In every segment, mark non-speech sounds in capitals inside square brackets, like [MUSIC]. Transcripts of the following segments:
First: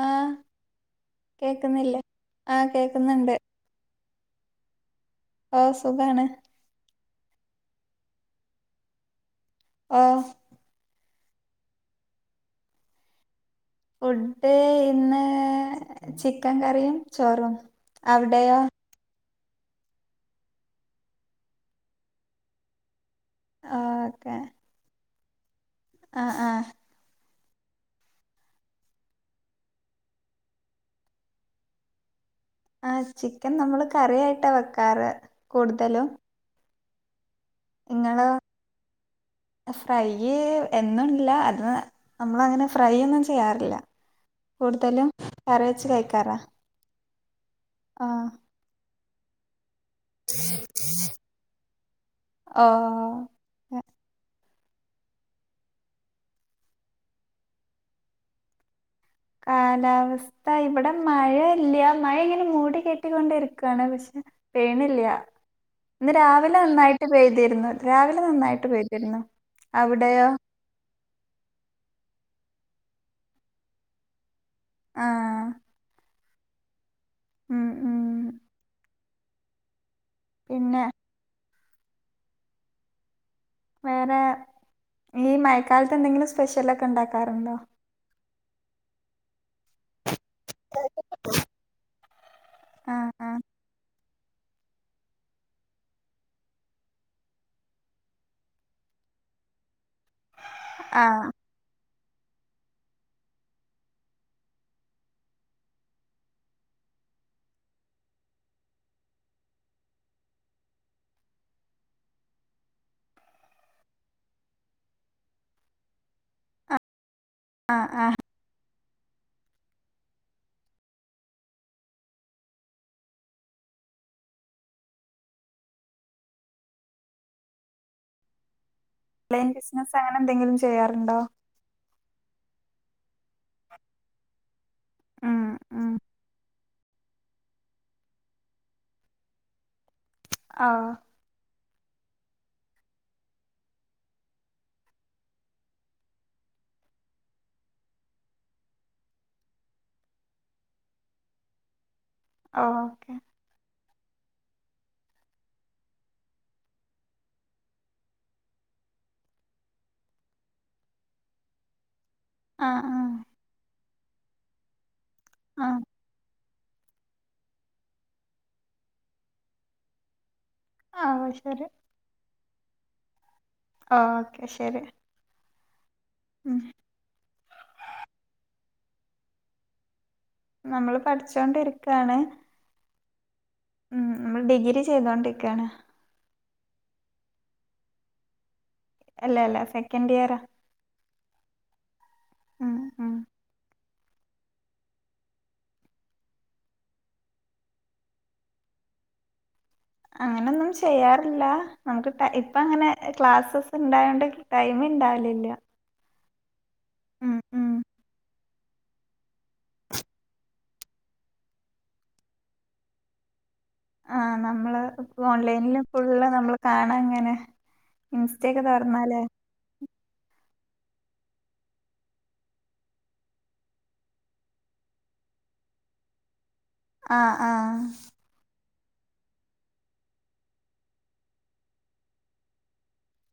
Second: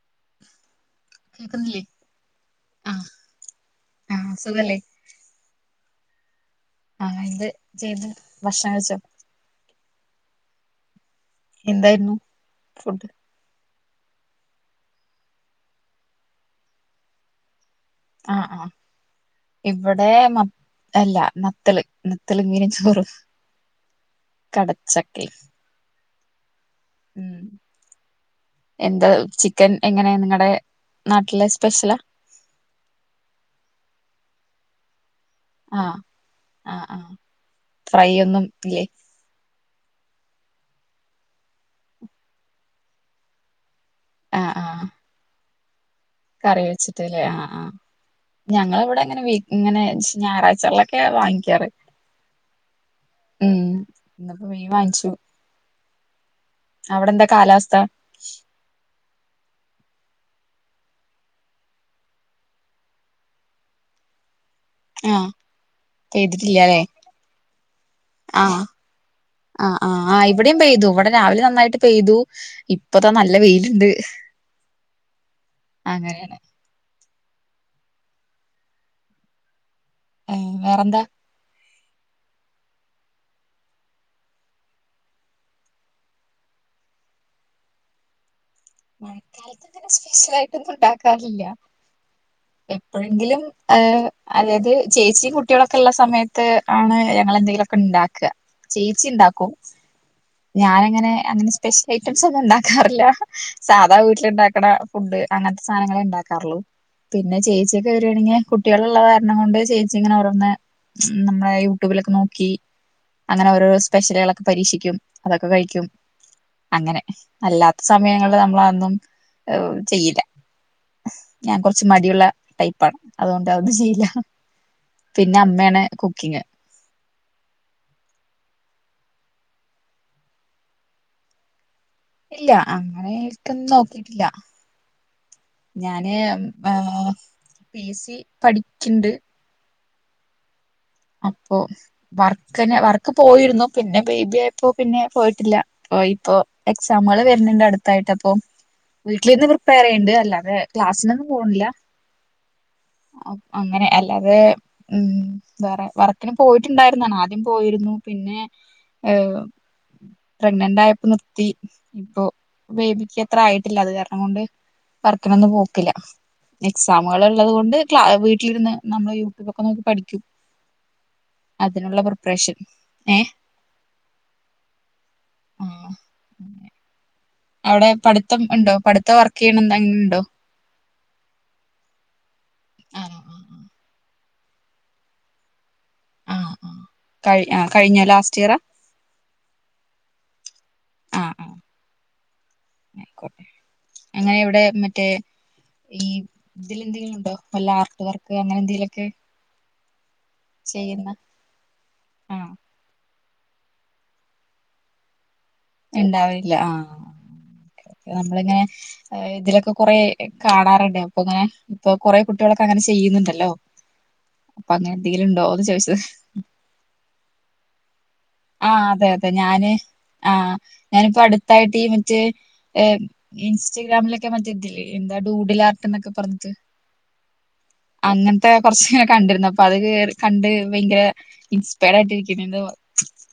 ആഹ് സ് കേക്കുന്നില്ലേ ആഹ് ആഹ കേക്കുന്നുണ്ട് ആഹ സുഖല്ലേ ആഹ സുഖാണ് ആഹ ഇത് ചെയ്ത് ഭക്ഷണം കഴിചോ ഓ എന്തായിരുന്നു ഫുഡ് ഫുഡ് ഇന്ന് ചിക്കൻ കറിയും ചോറും ആഹ് അവിടെയോ ആഹ് ഇവിടെ മ അല്ല നത്തല് നത്തല് ഇങ്ങീന ചോറും ഓക്കെ കടച്ചക്കെ ആഹ് ആഹ് ഉം എന്താ ചിക്കൻ എങ്ങനെയ നിങ്ങടെ നാട്ടിലെ സ്പെഷ്യലാ? ആഹ് ചിക്കൻ നമ്മള് കറിയായിട്ടാ വെക്കാറ് ആഹ് കൂടുതലും ആഹ് ആഹ് ഫ്രൈ ഒന്നും ഇല്ലേ ഫ്രൈയ് എന്നുല്ല അത് നമ്മളങ്ങനെ ഫ്രൈ ഒന്നും ചെയ്യാറില്ല. ആഹ് ആഹ് കൂടുതലും കറി വെച്ച് കഴി കറി വെച്ചിട്ടല്ലേ ആഹ് ആഹ് ആഹ് ഞങ്ങളവിടെഇങ്ങനെ വെയ് ഇങ്ങെനെ. ഞായറാഴ്ചകളിഒക്കെയാ വാങ്ങിക്കാറ് ഉം. ഓ പോയി വാങ്ച്ചു. അവെടെന്താ കാലാവസ്ഥ? കാലാവസ്ഥ ഇവെടെ മഴഇല്യ മഴയിങ്ങെനെ മൂടി കെട്ടിക്കൊണ്ടിരക്കണ് പക്ഷെ. പെയ്നില്ലെയാ ആഹ് ഇന്ന് രാവിലെ പെയ്തിട്ടില്ലാല്ലേ നന്നായിട്ട് പെയ്തിരുന്നു രാവിലെ ആഹ് നന്നായിട്ട് പെയ്തിരുന്നു. ആഹ് ആഹ് ആഹ് അവിടെയോ ഇവിടെം പെയ്തു ഇവിടെ രാവിലെ നന്നായിട്ട് പെയ്തു. ഇപ്പതാ നല്ല വെയിലുണ്ട് ആഹ് ആഹ് അങ്ങനെ ഉം ഉം ഏഹ് പിന്നെ വെറെന്താ? വെറെ ഈ മഴക്കാലത്ത് എന്തെങ്കിലും സ്പെഷ്യലൊക്കെ ഒണ്ടാക്കാറൊണ്ടോ? മഴക്കാലത്ത് പിന്നെ സ്പെഷ്യലായിട്ടൊന്നും ഉണ്ടാക്കാഇല്ല്യ ആ ആ എപ്പോഴെങ്കിലും ഏഹ് അല്ലാത് ചേച്ചി കുട്ടികളൊക്കെഒള്ള സമത്ത് ആണ് ഞങ്ങളെന്തെലുഒക്കെ ഉണ്ടാക്കാ ചേച്ചിയിണ്ടാക്കും ആ ഞാനങ്ങനെ അങ്ങനെ സ്പെഷ്യ ഐറ്റംസ് ഒന്നും ഉണ്ടാക്കാറില്ല സാധാ വീട്ടിലൊണ്ടാക്കണ ഫുഡ് അങ്ങെനത്തെ സാനങ്ങളെ ഉണ്ടാക്കാറുള്ളൂ. പിന്നെ ചേച്ചിയൊക്കെ വരുവാണെങ്കി കുട്ടികളൊള്ള കാരണം കൊണ്ട് ചേച്ചിങ്ങനെ ഓരോന്ന്. നമ്മളെ യൂട്യൂബിലൊക്കെ നോക്കി അങ്ങനെ ഓരോരോ സ്പെഷ്യലുകളൊക്കെ പരീക്ഷിക്കും. അതൊക്കെ കഴിക്കും അങ്ങെനെ ആ അല്ലാത്ത ആ സമങ്ങളിൽ നമ്മളഒന്നും. ഔ ചെയില. ഞാൻ കൊറെച്ച് മടിഉള്ള ടൈപ്പാണ് അതുകൊണ്ട് അത് ന് ചെയ്യില്ല. പിന്നെ അമ്മേണ് കുക്കിങ്ങ് ൺലൈൻ ബിസ്നസ് അങ്ങനെന്തെങ്കിലും ചെയ്യാറ്ണ്ടോ? ഇല്ല അങ്ങനെ ഈട്ത്തൊന്നും നോക്കീട്ട്ല്ലാ ഉം ഉം ഞാന് ഏഹ് പി എ സ്സി പഠിക്ക്ണ്ട് ആഹ് അം പ്പോ വർക്ക്ന് വർക്ക് പോയിര്ന്നു പിന്നെ ബേബിയായപ്പോ പിന്നെ പോയ്ട്ട്ല്ല പോയിപ്പോ എക്സാമ്കള് വെര്ണ്‌ണ്ട് അട്ത്തായിട്ടപ്പൊ വീട്ടില്ര്ന്ന് പ്രിപ്പയറെയ്യ്ണ്ട് അല്ലാതെ ക്ലാസ്സ്നൊന്നും പോൺല്ലാ ഓക്കെ അല്ലാതെ ഉം വേറെ വർക്ക്ന് പോയ്ട്ട്ണ്ടായ്ര്ന്നാണ് ആദ്യം പോയിര്ന്നു പിന്നേ ഏഹ് പ്രെഗ്നന്റ് ആയപ്പം നിർത്തി ഇപ്പൊ ആ ആ ബേബിക്കത്ര ആയ്ട്ടില്ല അത് കാരണം കൊണ്ട് വർക്ക്നൊന്നും ആ പോക്ക്ല്ലാ എക്സാമ്കള്‌ള്ളത് കൊണ്ട് ക്ലാ വീട്ടില്‌ര്ന്ന് നമ്മെള് യൂട്യൂബൊക്കെ നോക്കി പഠിക്കും ഓ ശരി അതിനൊള്ള പ്രിപ്പ്റേഷൻ ഏഹ് ആഹ് ഓക്കെ ശെരി ആഹ് അവെടെ പഠ്ത്തം ഒണ്ടോ പഠ്ത്തം വർക്കെയ്യ്ണെന്തെങ്കിണ്ടോ? നമ്മള് പഠ്‌ച്ചോണ്ട്ര്ക്കാണ് ആഹ് ആഹ് ആഹ് ഉം നമ്മെള് ഡിഗ്രി ചെയ്തോണ്ടിക്കയാണ്. ആഹ് ആഹ് ആ കഴിഞ്ഞോ ലാസ്റ്റിയറാ? അല്ല അല്ല സെക്കൻഡിയറാ. ആഹ് ആഹ് ഉം ആയിക്കോട്ടെ. അങ്ങനെ ഇവെടെ മറ്റേ. ഈ ഇതില്ന്തെങ്കിലും ഉണ്ടോ വല്ല ആർട്ട് വർക്ക് അങ്ങനെ എന്തെലൊക്കെ അങ്ങനൊന്നും ചെയ്യാറില്ല നമുക്ക് ടൈ ആഹ് ഇപ്പ അങ്ങനെ ക്ലാസ്സസ് ഉണ്ടായോണ്ട് ടൈമിണ്ടാവലില്ല ഉണ്ടാവില്ല ആഹ് ഉം നമ്മള് ങ്ങന്നെ ഇതിലൊക്ക കൊറെ കാണാറ്ണ്ട് അപ്പൊ ഇങ്ങനെ ഇപ്പൊ കൊറേ കുട്ടികളൊക്ക അങ്ങനെ ചെയ്യ്ന്ന്ണ്ടല്ലോ ആഹ് നമ്മള് ഇപ്പ ഓൺലൈനില് ചോദിച്ചത് എപ്പഴുള്ള നമ്മള് കാണാ ഇങ്ങനെ ഉം ആഹ് അതെ അതെ ഞാന് അ ആഹ് ഞാനിപ്പോ അടുത്തായിട്ട് ഈ മറ്റേ ഏഹ് ഇൻസ്റ്റഗ്രാമിലെക്കെ മറ്റേ ഇത് ല്ലെ എന്താ ടു കൂടിലാർത്തൻ എന്നക്കെ പറഞ്ഞിട്ട് ആഹ് ആഹ് പക്ഷെ കണ്ടിര്ന്നു അപ്പ അത് കെയ് കണ്ട് ഭയങ്കര ഇൻസ്പയറാട്ട് ഇരിക്ക്ന്നെന്തോ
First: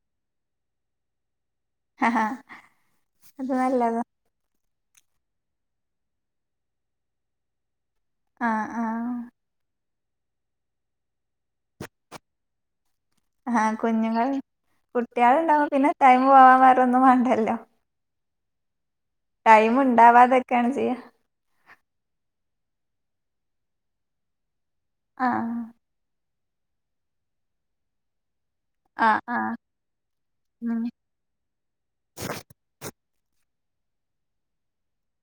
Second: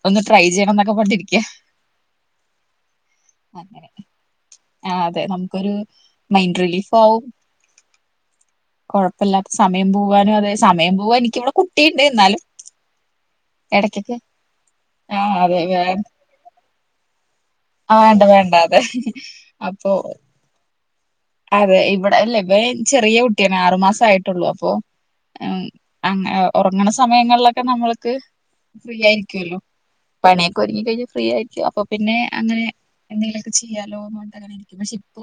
ഒന്ന് ട്രൈ ചെയ്യണന്നൊക്ക പറഞ്ട്ട് ഇരിക്ക അഹാ അത് അങ്ങനെ നല്ലതാ ആഹ് അതെ നമ്ക്കൊരു മൈൻഡ് റിലീഫാവും ആഹ് ആഹ് കൊഴപ്പില്ലാത്ത സമയം പോവാനു അതെ സമയം പോവാൻ എനിക്ക് ഇവ്ടെ കുട്ടീണ്ട് ന്നാലും ആഹ് കുഞ്ഞുങ്ങള് ആഹ് അതെ കുട്ടികളുണ്ടാമ്പം പിന്നെ ടൈം പോവാം വേറൊന്നും വാണ്ടല്ലോ ആ വേണ്ട വേണ്ട അതെ ടൈംമ് അപ്പൊ ഉണ്ടാവാതെക്കെണ് ചെയ്യ അതെ ഇവടെ ല്ല ബെന് ചെറിയ കുട്ടിയണ് ആറ് മാസം ആയിട്ടുള്ളു അപ്പൊ ആഹ് അങ്ങന ഒറങ്ങണ സമയങ്ങളിലൊക്ക നമ്മള്ക്ക് ആഹ് ആഹ് വിചാരിക്കുവല്ലോ പനിയൊക്കെ ഉം ഒരുക്കി കഴിഞ്ഞ് ഫ്രീ ആയിരിക്കും അപ്പൊ പിന്നെ അങ്ങനെ എന്തെലെക്ക ചെയ്യാലോന്ന് പറഞ്ഞിട്ടങ്ങനെ ഇരിക്കും പക്ഷെ ഇപ്പോ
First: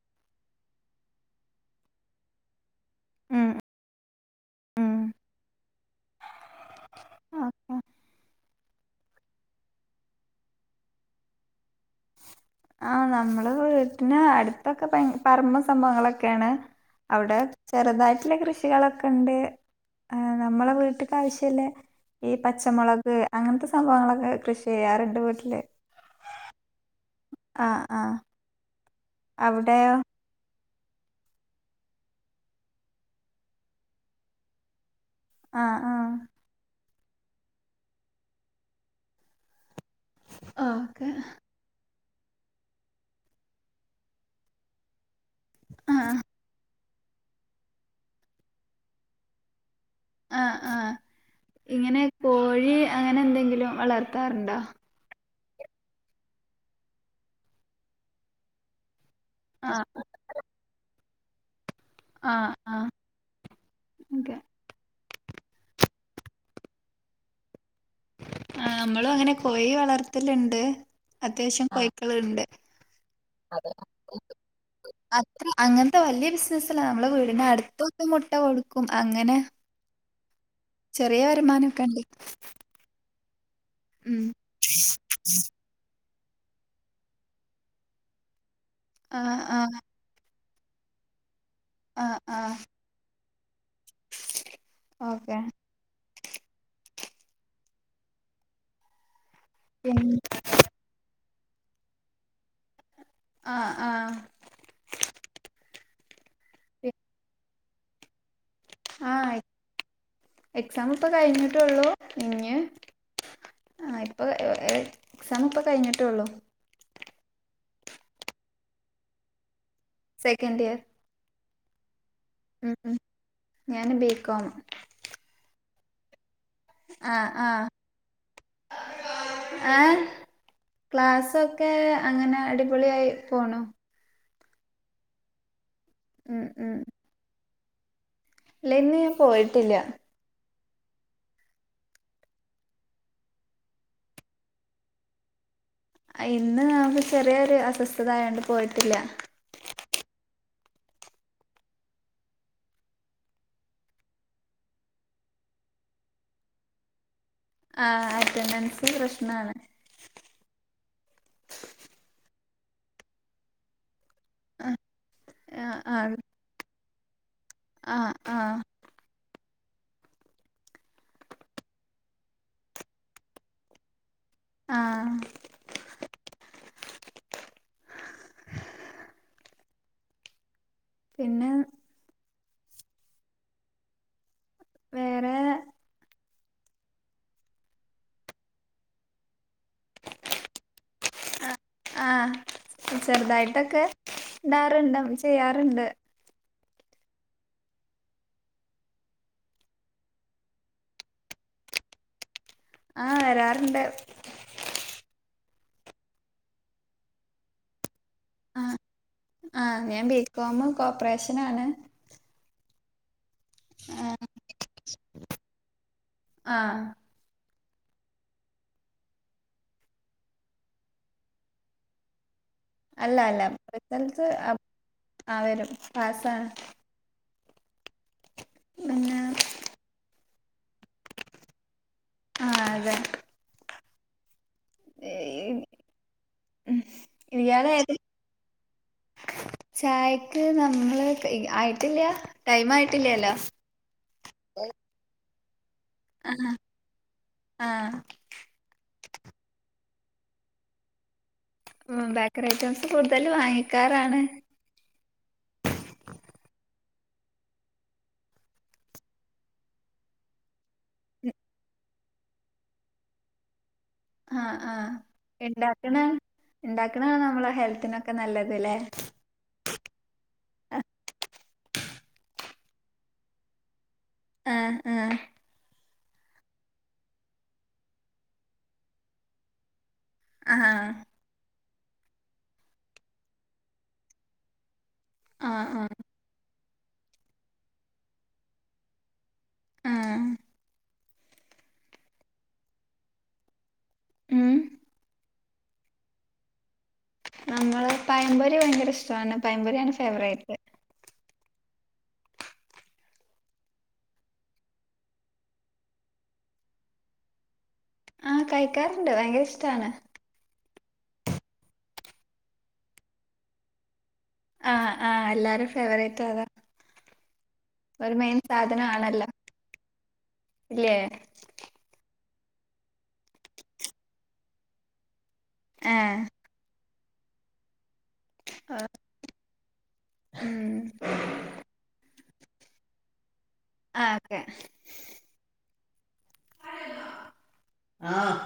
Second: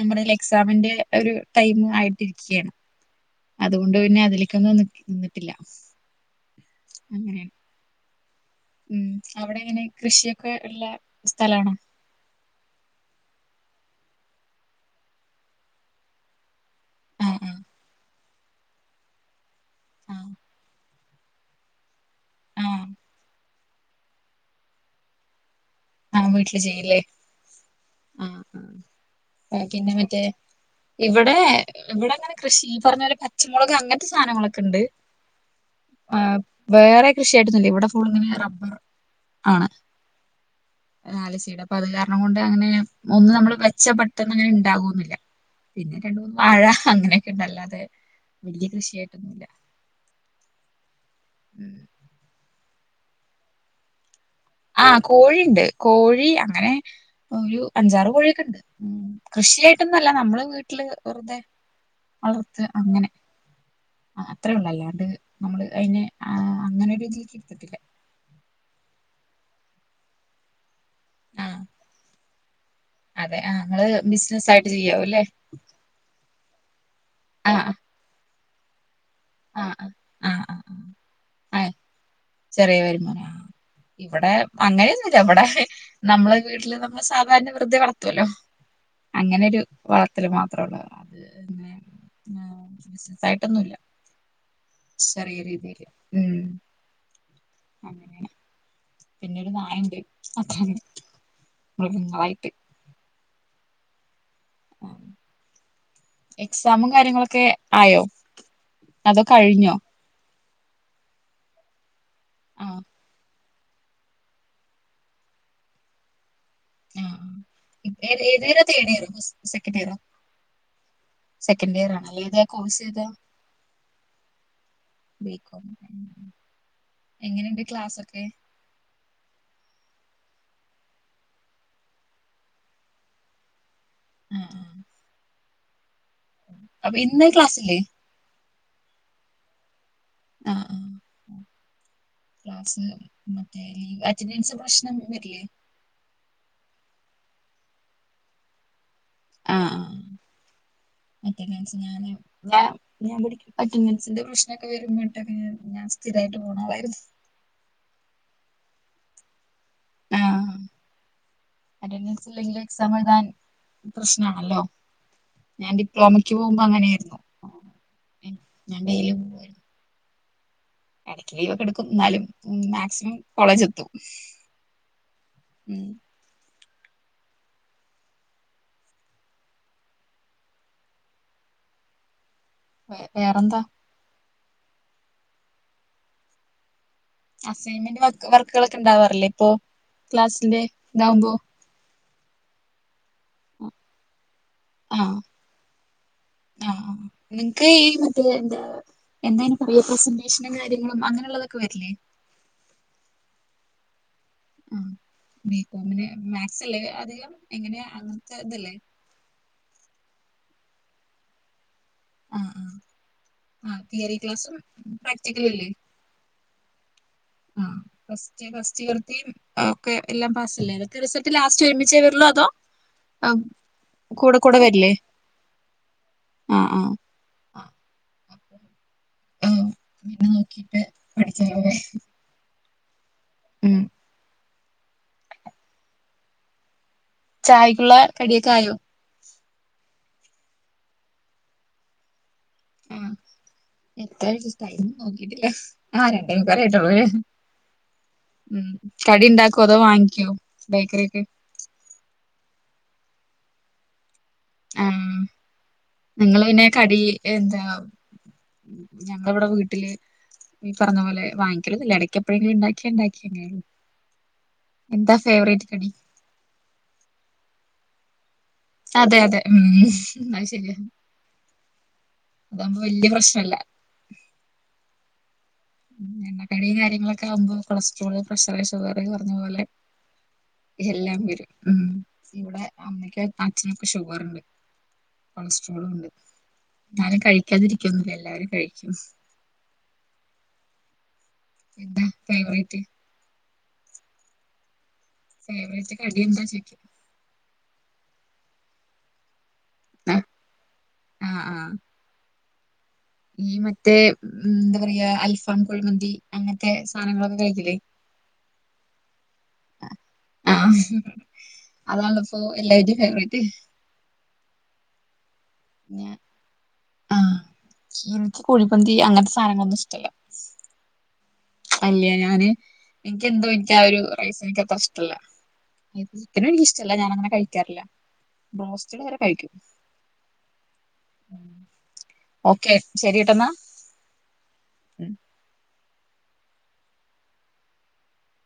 നമ്മടെ ലൈ എക്സാമിന്റെ ഒര് ടൈംമ് ആയിട്ടിരിക്കയാണ് ഉം അത്കൊണ്ട് പിന്നെ അതിലെക്കൊന്നും ഉം നിക് നിന്നിട്ടില്ല അങ്ങനെ ഓക്കെ ഉം അവ്ടെങ്ങനെ കൃഷിയൊക്കെ ഉള്ള സ്ഥലാണോ ആഹ് നമ്മള് വീട്ട്ന് അടുത്തൊക്ക പറമ്പും സംഭവങ്ങളൊക്കെയാണ് അവ്ടെ ആഹ് ആഹ് ചെറുതായിട്ട്ള്ള കൃഷികളെക്കെ ഉണ്ട് ആഹ് നമ്മള വീട്ട്ക്ക് ഇപ്രാവശ്യല്ലേ ഈ ആഹ് പച്ചമുളക് അങ്ങനത്തെ സംഭവങ്ങളൊക്ക കൃഷി ചെയ്യാറുണ്ട് വീട്ട്ല് ആഹ് വീട്ട്ല് ചെയ്യില്ലേ ആഹ് അഹ് ബാക്കി അവിടെയോ എന്നാ മറ്റേ ഇവ്ടെ ഇവട അങ്ങനെ കൃഷി ഈ പറഞ്ഞ പോലെ പച്ചമുളക് അങ്ങനത്തെ സാധനങ്ങളൊക്ക ഇണ്ട് ആഹ് വേറെ കൃഷിയായിട്ടന്നല്ലേ ഇവിടെ ഫുളിങ്ങെ റബ്ബർ ആണ് ഓക്കെ ആലചയുടെ അപ്പൊ അത് കാരണം കൊണ്ട് അങ്ങനെ ഒന്നും നമ്മള് മെച്ച പെട്ടെന്ന് അങ്ങനെ ഉണ്ടാകുന്നില്ല പിന്നെ രണ്ട് ആഹ് മൂന്നും വാഴ അങ്ങനെയൊക്കെ ഇണ്ടല്ലാതെ വലിയ കൃഷിയായിട്ടൊന്നുമല്ല ആഹ് ആഹ് ഇങ്ങനെ കോഴി അങ്ങനെ എന്തെങ്കിലും വളർ നടത്താറുണ്ടാ ണ്ട് കോഴി അങ്ങനെ ഒരു അഞ്ചാറ് കോഴിയൊക്കെ ഉണ്ട് ഉം ആഹ് കൃഷിയായിട്ടൊന്നുംല്ല നമ്മള് വീട്ടില് വെറുതെ ആഹ് വളർത്ത് ആഹ് അങ്ങനെ ഓക്കെ അത്രേ ഉള്ള അല്ലാണ്ട് നമ്മള് അതിനെ അങ്ങനെ ഒരു രീതിക്ക് ഇടുത്തിട്ടില്ല ആഹ് നമ്മളും അങ്ങനെ കോഴി വളർത്തലുണ്ട് ആഹ് അത്യാവശ്യം കൈ്ക്കളുണ്ട് അതെ ആഹ് നിങ്ങള് ബിസിനസ് ആയിട്ട് ചെയ്യാവൂല്ലേ അത്ര അങ്ങനത്തെ വലിയ ബിസിനസല്ല നമ്മളുടെ വീടി ആഹ് ആഹ് അടുത്തൊട്ടം മുട്ട കൊടുക്ക അങ്ങനെ ആഹ് ആഹ് ആഹ് ചെറിയ ആഹ് വരുമാനംക്കെ ഉണ്ട് ചെറിയ വരുമാനം ആഹ് ഉം ഇവിടെ അങ്ങനെയൊന്നുമല്ല ഇവിടെ നമ്മള് വീട്ടില് നമ്മള് സാധാരണ വൃദ്ധെ വളത്തുവല്ലോ ആ ആ അങ്ങനെരു വളത്തില്ൽ മാത്രള്ള അത് പിന്നെ ആഹ് ആഹ് ബിസിനസ് ആയിട്ടൊന്നുമില്ല ചെറിയ ഓക്കെ രീതിയില് ഉം അങ്ങനെ പിന്നെ ഒരു നായണ്ട് പിന്നെ അച്ച്ചന് മൃഗങ്ങളായിട്ട് ആഹ് ആഹ് എക്സാമും പി- കാര്യങ്ങളൊക്കെ ആയോ ആ അതോ കഴിഞ്ഞോ എക്സാം ഇപ്പൊ കഴിഞ്ഞിട്ടള്ളൂ ഇഞ് ആഹ് ആ ഇപ്പൊ എക്സാം പ്പൊ കഴിഞ്ഞിട്ടേള്ളോ ആ ഏത തേടിയരുന്നു സെക്കൻ് ഇയർ സെക്കൻഡ് ഇയർ ആണല്ലേ ഏതാ ഉം കോഴ്സ് ഉം ഏതാ ഞാൻ ബികോം ആ എങ്ങനെുണ്ട് ക്ലാസ്ക്കെ ആ ക്ലാസ്സൊക്കെ അങ്ങനെ അടിപൊളിയായി പോണോ ആഹ ഉഹ ഉം ഉം അപ്പ ഇന്ന ക്ലാസ്ല്ലേ ഇല്ല ന്ന് ഞാൻ പോയിട്ടില്ല ആ ആ ക്ലാസ് മറ്റേ ലീവ അറ്റൻഡൻസ് പ്രശ്നം വരില്ലേ ഇന്ന് നമുക്ക് ചെറിയൊരു അസ്വസ്ഥത ആയോണ്ട് പോയിട്ടില്ല ആ അറ്റന്റൻസ് ഞാൻ ഞാൻ ഞാൻകുടി അറ്റന്റൻസ്ന്റെ പ്രശ്നൊക്കെ വരുമ്പോട്ടെക്കെ ഞാൻ ഞാൻ സ്ഥിര പോ [UNINTELLIGIBLE] ആ അറ്റൻഡൻസ് പ്രശ്നാണ് ആഹ അ വച്ചെങ്കില സമധൻ പ്രശ്നമാണല്ലോ ആ ഞാൻ ആ ഡിപ്ലോമയ്ക്ക് പോകുമ്പോ അങ്ങനെയായിരുന്നു ആ ഞലും ഇടക്ക് ലീവ് ഒക്കെ എടുക്കും ന്നാലും മാക്സിമം കോളേജ് എത്തും ആഹ് ഉം പിന്നെ വ വേറെന്താ വേറെ അസൈൻമെന്റ് വർക്കുകളൊക്കെ ഇണ്ടാവാാറില്ലേ ഇപ്പൊ ക്ലാസ്സിന്റെ ഇതാവുമ്പോ ആ ചെറുതായിട്ടൊക്കെ ഉണ്ടാറുണ്ട് ചെയ്യാറുണ്ട് ആഹ നിങ്ങക്ക് ഈ മറ്റേ എന്താ എന്തയ്ന് പറിയ പ്രസന്റേഷനും കാര്യങ്ങളും അങ്ങനെയള്ളതൊക്കെ വരിലേ ആഹ് വരാറുണ്ട് ആ ബ കോമിന് മാത്സ് അല്ലേ അധികം എങ്ങനെയ അങ്ങനത്തെ ആ ഇതല്ലേ ആ ഞാൻ ബികോം കോപ്പറേഷന ആാണ് ആ ആ ആ തിയറി ക്ലാസ്സും പ്രാക്ടിക്കല അല്ലേ ആ ആ ഫസ്റ്റ് ഇയർ ഒെ എല്ലാം പാസ്സല്ല ഇതത്തെ റിസൾട്ട് ലാസ്റ്റ് ഒരുമിച്ചേ വരുല്ലോ അതോ അല്ല ആ, അല്ല റിസൾട്ടസ് കൂടെ കൂടെ വരില്ലേ ആ വരും പാസണ് ആ ആ ആ ആ, പിന്നെ നോക്കിട്ട് പഠിക്കാ പോെ ആതെ ഏ ചായക്കുള്ള കടിയൊക്കെ ആയോ ചായക്ക് നമ്മള് ആയിട്ടില്ല ടൈം ആ ആയിട്ടില്ലല്ലോ എത്ര ടൈം ആ രണ്ട എനി ആഹ് പറട്ടുള്ളൂ ആഹ് ഉ കടി ഉണ്ടാക്കോ അതോ വാങ്ങി കോ ബേക്കറിക്ക് ഉ ബേക്കറി ഐറ്റംസ് കൂടുതൽ വാങ്ങിക്കാറാണ് ആനിങ്ങ പിന്നെ കടി എന്താ ഞങ്ങള ഇവിടെ വീട്ടില് ഈ പറഞ്ഞ പോലൊങ്ങിക്കലല്ല ഇടക്ക എപ്പഴെിലും ഉണ്ടാക്കിയാ ഉണ്ടാക്കിയങ്ങല്ല ആ ആ കടി ഉണ്ടാക്ക ഉണ്ടാക്കണാണ് നമ്മളെ ഹെൽത്തിനൊക്കെ നല്ലത് ല്ലേ അതെ അതെ ഉം എന്ന ശരിയ അതാവകുമ്പോ വല്യ പ്രശ്നല്ല ആഹ് ആഹ് എണ്ണക്കടിയ കാര്യങ്ങളൊക്കെകുമ്പോ കൊളസ്ട്രോള് പ്രഷറ് ഷുഗർ പറഞ്ഞ പോലെ ആഹ് എല്ലാം വരും ഉം ഇവിടെ അമ്മക്ക് അച്ഛനൊക്കെ ഷുഗർുണ്ട് [UNINTELLIGIBLE] ആഹ് കൊളസ്ട്രോളും ആഹ് ഉണ്ട് എന്നാലും കഴിക്കാതിരിക്കുവൊന്നുമില്ല എല്ലാരും കഴിക്കും ആഹ് എന്താ കൈവ്രീതി ഉം ഫവ കടിിയ എന്താ നമ്മള് പൈൻപൊരി ഭയങ്കര ഇഷ്ടമാണ് പൈൻപൊരിാണ് ഫേവറേറ്റ് ആഹ് ആഹ് ഈ മറ്റേ എന്താ പറയാ അൽഫാം കുഴിമന്തി അങ്ങനത്തെ സാധനങ്ങളൊക്കെ കളിക്കില്ലേ ആഹ് കഴിക്കാറണ്ട് ഭയങ്കര ഇഷ്ടാണ് അതാല്ല ഇപ്പൊ എല്ലാവടെയും ഫേവറേറ്റ് ആആഹ്എല്ലാരും ഫേവറേറ്റ് അതാ ഒരു മെയിൻ ച സാധനം കോഴിപന്തി ആണല്ലോ അങ്ങനത്തെ സാധനങ്ങളൊന്നും ഇഷ്ടല്ല ഇല്ലേ അല്ല ഞാന് എനിക്കെന്തോ എനിക്ക് ആ ഒരു റൈസ എനിക്ക്ത്ര ഇഷ്ടല്ല ത് ആഹ് ചിക്കനും എനിക്ക ഇഷ്ടമല്ല ഞാാന അങ്ങനെ കഴിക്കാറില്ല ബ്രോസ്റ്റഡ് വരെ കഴിക്കും ഉം ഓക്കെ ശരി കേട്ടെന്നാ ആ ഓക്കെ ആഹ്